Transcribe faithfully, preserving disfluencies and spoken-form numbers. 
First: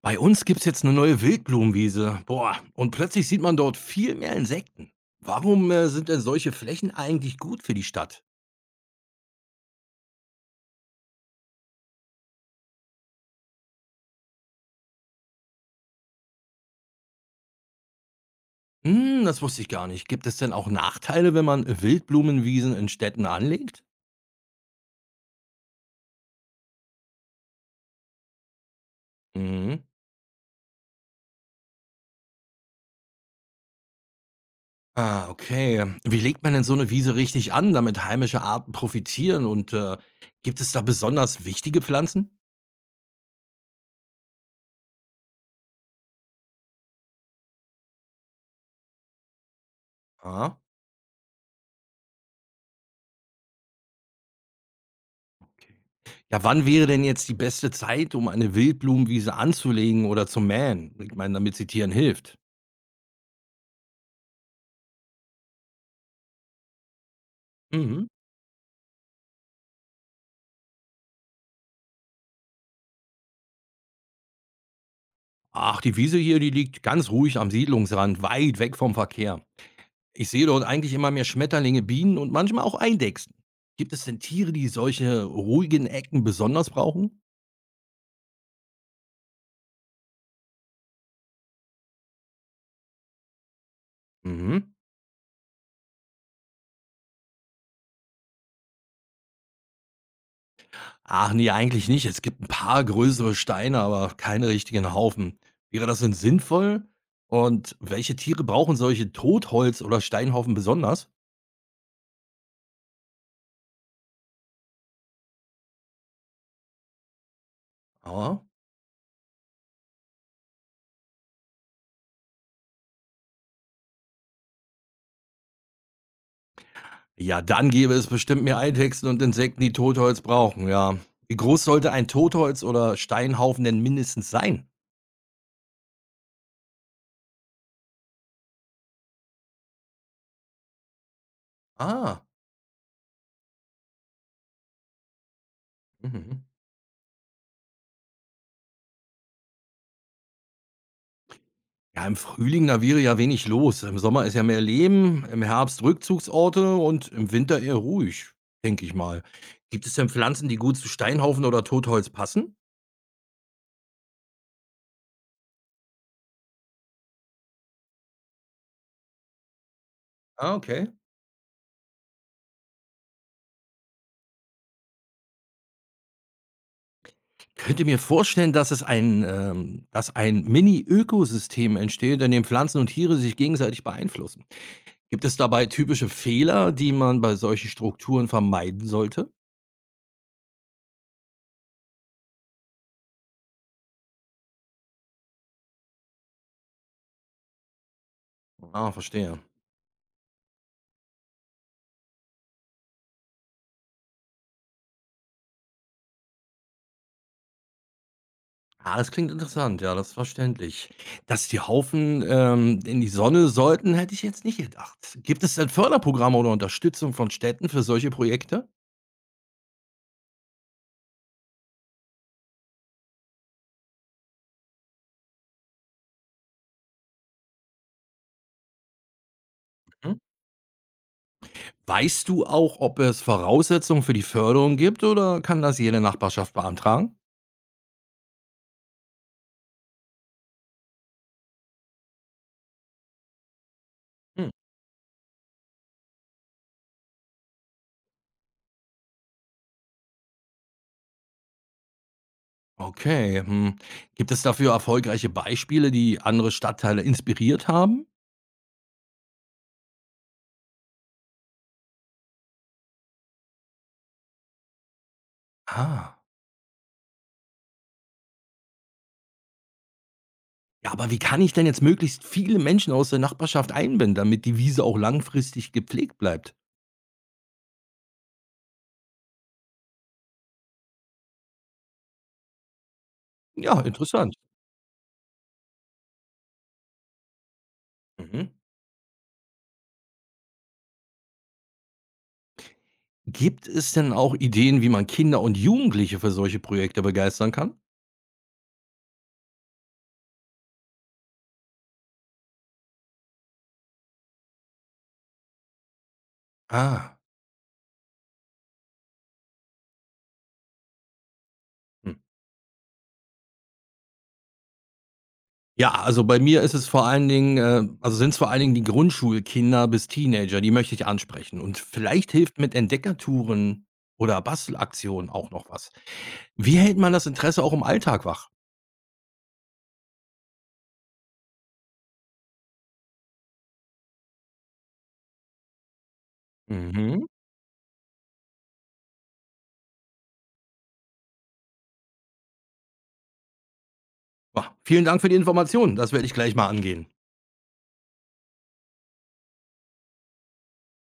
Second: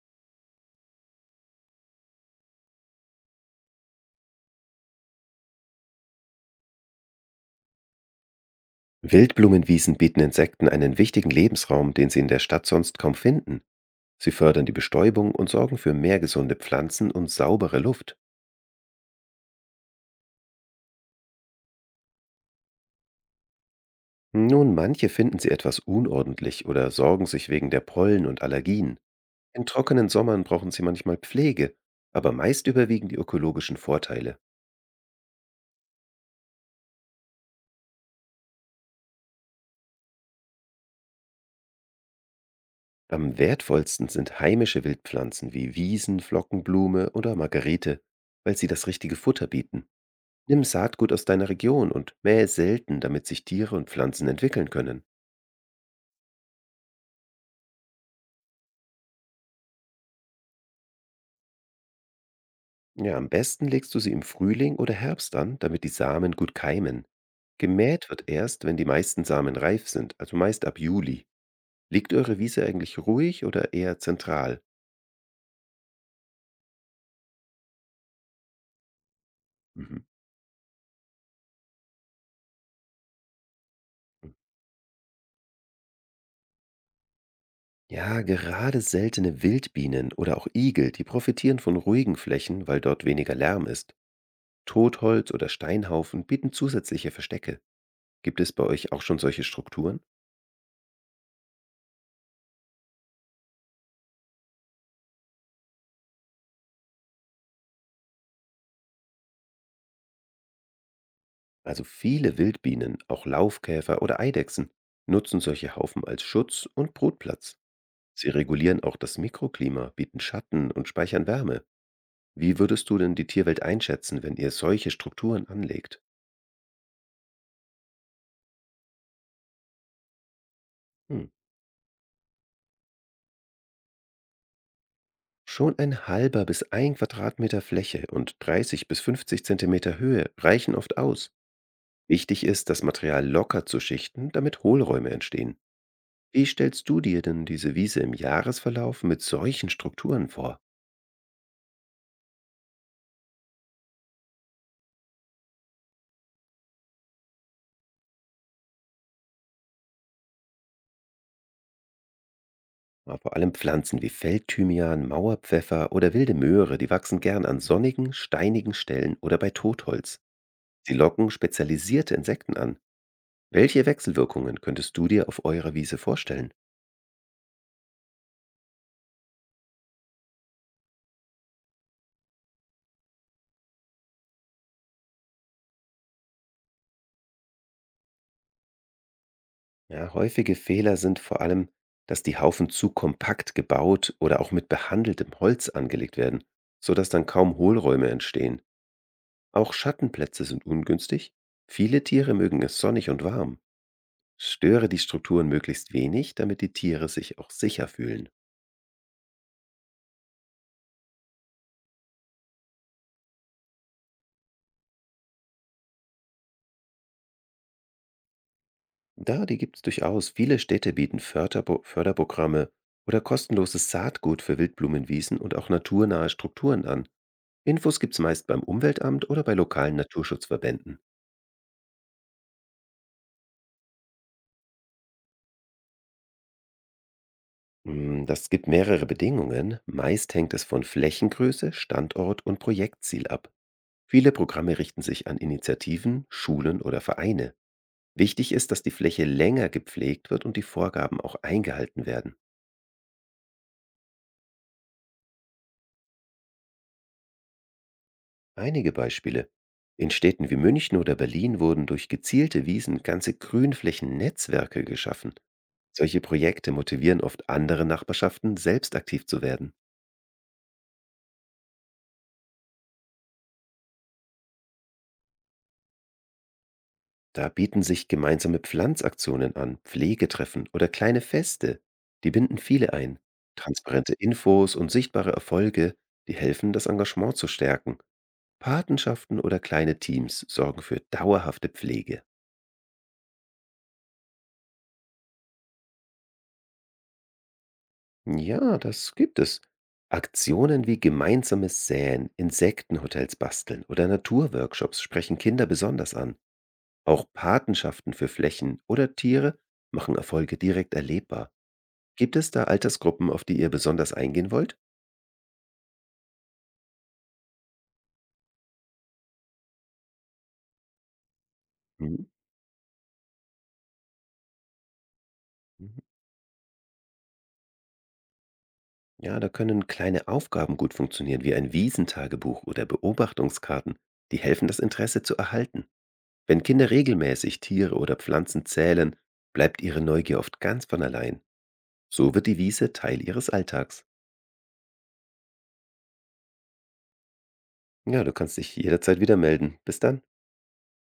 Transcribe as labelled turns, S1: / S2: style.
S1: Bei uns gibt's jetzt eine neue Wildblumenwiese. Boah, und plötzlich sieht man dort viel mehr Insekten. Warum, äh, sind denn solche Flächen eigentlich gut für die Stadt?
S2: Wildblumenwiesen bieten Insekten einen wichtigen Lebensraum, den sie in der Stadt sonst kaum finden. Sie fördern die Bestäubung und sorgen für mehr gesunde Pflanzen und saubere Luft.
S1: Hm, das wusste ich gar nicht. Gibt es denn auch Nachteile, wenn man Wildblumenwiesen in Städten anlegt?
S2: Nun, manche finden sie etwas unordentlich oder sorgen sich wegen der Pollen und Allergien. In
S1: Mhm.
S2: trockenen Sommern brauchen sie manchmal Pflege, aber meist überwiegen die ökologischen Vorteile.
S1: Ah, okay. Wie legt man denn so eine Wiese richtig an, damit heimische Arten profitieren und, äh, gibt es da besonders wichtige Pflanzen?
S2: Am wertvollsten sind heimische Wildpflanzen wie Wiesen, Flockenblume oder Margerite, weil sie das richtige Futter bieten.
S1: Ah,
S2: Nimm Saatgut aus deiner Region und mähe es selten, damit sich Tiere und Pflanzen entwickeln können.
S1: okay. Ja, wann wäre denn jetzt die beste Zeit, um eine Wildblumenwiese anzulegen oder zu mähen? Ich meine, damit sie Tieren hilft.
S2: Ja, am besten legst du sie im Frühling oder Herbst an, damit die Samen gut keimen.
S1: Mhm.
S2: Gemäht wird erst, wenn die meisten Samen reif sind, also meist ab Juli. Liegt eure Wiese eigentlich ruhig oder eher zentral?
S1: Ach, die Wiese hier, die liegt ganz ruhig am Siedlungsrand, weit weg vom Verkehr.
S2: Mhm.
S1: Ich sehe dort eigentlich immer mehr Schmetterlinge, Bienen und manchmal auch Eidechsen. Gibt es denn Tiere, die solche ruhigen Ecken besonders brauchen?
S2: Ja, gerade seltene Wildbienen oder auch Igel, die profitieren von ruhigen Flächen, weil dort weniger Lärm ist.
S1: Mhm.
S2: Totholz oder Steinhaufen bieten zusätzliche Verstecke. Gibt es bei euch auch schon solche Strukturen?
S1: Ach nee, eigentlich nicht. Es gibt ein paar größere Steine, aber keine richtigen Haufen. Wäre das denn sinnvoll? Und welche Tiere brauchen solche Totholz- oder Steinhaufen besonders?
S2: Also viele Wildbienen, auch Laufkäfer oder Eidechsen, nutzen solche Haufen als Schutz und Brutplatz. Sie
S1: Ah.
S2: regulieren auch das Mikroklima, bieten Schatten und speichern Wärme. Wie würdest du denn die Tierwelt einschätzen, wenn ihr solche Strukturen anlegt?
S1: Ja, dann gäbe es bestimmt mehr Eidechsen und Insekten, die Totholz brauchen, ja.
S2: Hm.
S1: Wie groß sollte ein Totholz oder Steinhaufen denn mindestens sein?
S2: Schon ein halber bis ein Quadratmeter Fläche und dreißig bis fünfzig Zentimeter Höhe reichen oft aus.
S1: Ah,
S2: Wichtig ist, das Material locker zu schichten, damit Hohlräume entstehen.
S1: mhm.
S2: Wie stellst du dir denn diese Wiese im Jahresverlauf mit solchen Strukturen vor?
S1: Ja, im Frühling, da wäre ja wenig los. Im Sommer ist ja mehr Leben, im Herbst Rückzugsorte und im Winter eher ruhig, denke ich mal. Gibt es denn Pflanzen, die gut zu Steinhaufen oder Totholz passen?
S2: Ja, vor allem Pflanzen wie Feldthymian, Mauerpfeffer oder wilde Möhre, die wachsen gern an sonnigen, steinigen Stellen oder bei Totholz.
S1: Ah, okay.
S2: Sie locken spezialisierte Insekten an. Welche Wechselwirkungen könntest du dir auf eurer Wiese vorstellen?
S1: Könnte mir vorstellen, dass es ein, ähm, dass ein Mini-Ökosystem entsteht, in dem Pflanzen und Tiere sich gegenseitig beeinflussen. Gibt es dabei typische Fehler, die man bei solchen Strukturen vermeiden sollte?
S2: Ja, häufige Fehler sind vor allem, dass die Haufen zu kompakt gebaut oder auch mit behandeltem Holz angelegt werden, sodass dann kaum Hohlräume entstehen.
S1: Ah, verstehe.
S2: Auch Schattenplätze sind ungünstig. Viele Tiere mögen es sonnig und warm. Störe die Strukturen möglichst wenig, damit die Tiere sich auch sicher fühlen.
S1: Ah, das klingt interessant. Ja, das ist verständlich. Dass die Haufen, ähm, in die Sonne sollten, hätte ich jetzt nicht gedacht. Gibt es denn Förderprogramme oder Unterstützung von Städten für solche Projekte?
S2: Da, die gibt's durchaus. Viele Städte bieten Förderbo Förderprogramme oder kostenloses Saatgut für Wildblumenwiesen und auch naturnahe Strukturen an. Infos gibt's meist beim Umweltamt oder bei lokalen
S1: Mhm.
S2: Naturschutzverbänden.
S1: Weißt du auch, ob es Voraussetzungen für die Förderung gibt oder kann das jede Nachbarschaft beantragen?
S2: Mm, Das gibt mehrere Bedingungen. Meist hängt es von Flächengröße, Standort und Projektziel ab. Viele
S1: Hm.
S2: Programme richten sich an Initiativen, Schulen oder Vereine. Wichtig ist, dass die Fläche länger gepflegt wird und die Vorgaben auch eingehalten werden.
S1: Okay. Hm. Gibt es dafür erfolgreiche Beispiele, die andere Stadtteile inspiriert haben?
S2: Einige Beispiele. In Städten wie München oder Berlin wurden durch gezielte Wiesen ganze Grünflächen-Netzwerke geschaffen.
S1: Ah.
S2: Solche Projekte motivieren oft andere Nachbarschaften, selbst aktiv zu werden.
S1: Ja, aber wie kann ich denn jetzt möglichst viele Menschen aus der Nachbarschaft einbinden, damit die Wiese auch langfristig gepflegt bleibt?
S2: Da bieten sich gemeinsame Pflanzaktionen an, Pflegetreffen oder kleine Feste. Die binden viele ein.
S1: Ja, Ah,
S2: Transparente
S1: interessant.
S2: Infos und sichtbare Erfolge, die helfen, das Engagement zu stärken.
S1: Mhm.
S2: Patenschaften oder kleine Teams sorgen für dauerhafte Pflege.
S1: Gibt es denn auch Ideen, wie man Kinder und Jugendliche für solche Projekte begeistern kann?
S2: Ja, das gibt es. Aktionen wie gemeinsames Säen, Insektenhotels basteln oder Naturworkshops sprechen Kinder besonders an.
S1: Ah,
S2: Auch Patenschaften für Flächen oder Tiere machen Erfolge direkt erlebbar.
S1: hm.
S2: Gibt es da Altersgruppen, auf die ihr besonders eingehen wollt?
S1: Ja, also bei mir ist es vor allen Dingen, äh, also sind es vor allen Dingen die Grundschulkinder bis Teenager, die möchte ich ansprechen. Und
S2: Mhm.
S1: vielleicht hilft mit Entdeckertouren oder Bastelaktionen auch noch was.
S2: Mhm.
S1: Wie hält man das Interesse auch im Alltag wach?
S2: Ja, da können kleine Aufgaben gut funktionieren, wie ein Wiesentagebuch oder Beobachtungskarten. Die helfen, das Interesse zu erhalten. Wenn Kinder
S1: Mhm.
S2: regelmäßig Tiere oder Pflanzen zählen, bleibt ihre Neugier oft ganz von allein. So wird die Wiese Teil ihres Alltags.
S1: Ja, vielen Dank für die Informationen. Das werde ich gleich mal angehen.
S2: Ja, du kannst dich jederzeit wieder melden. Bis dann.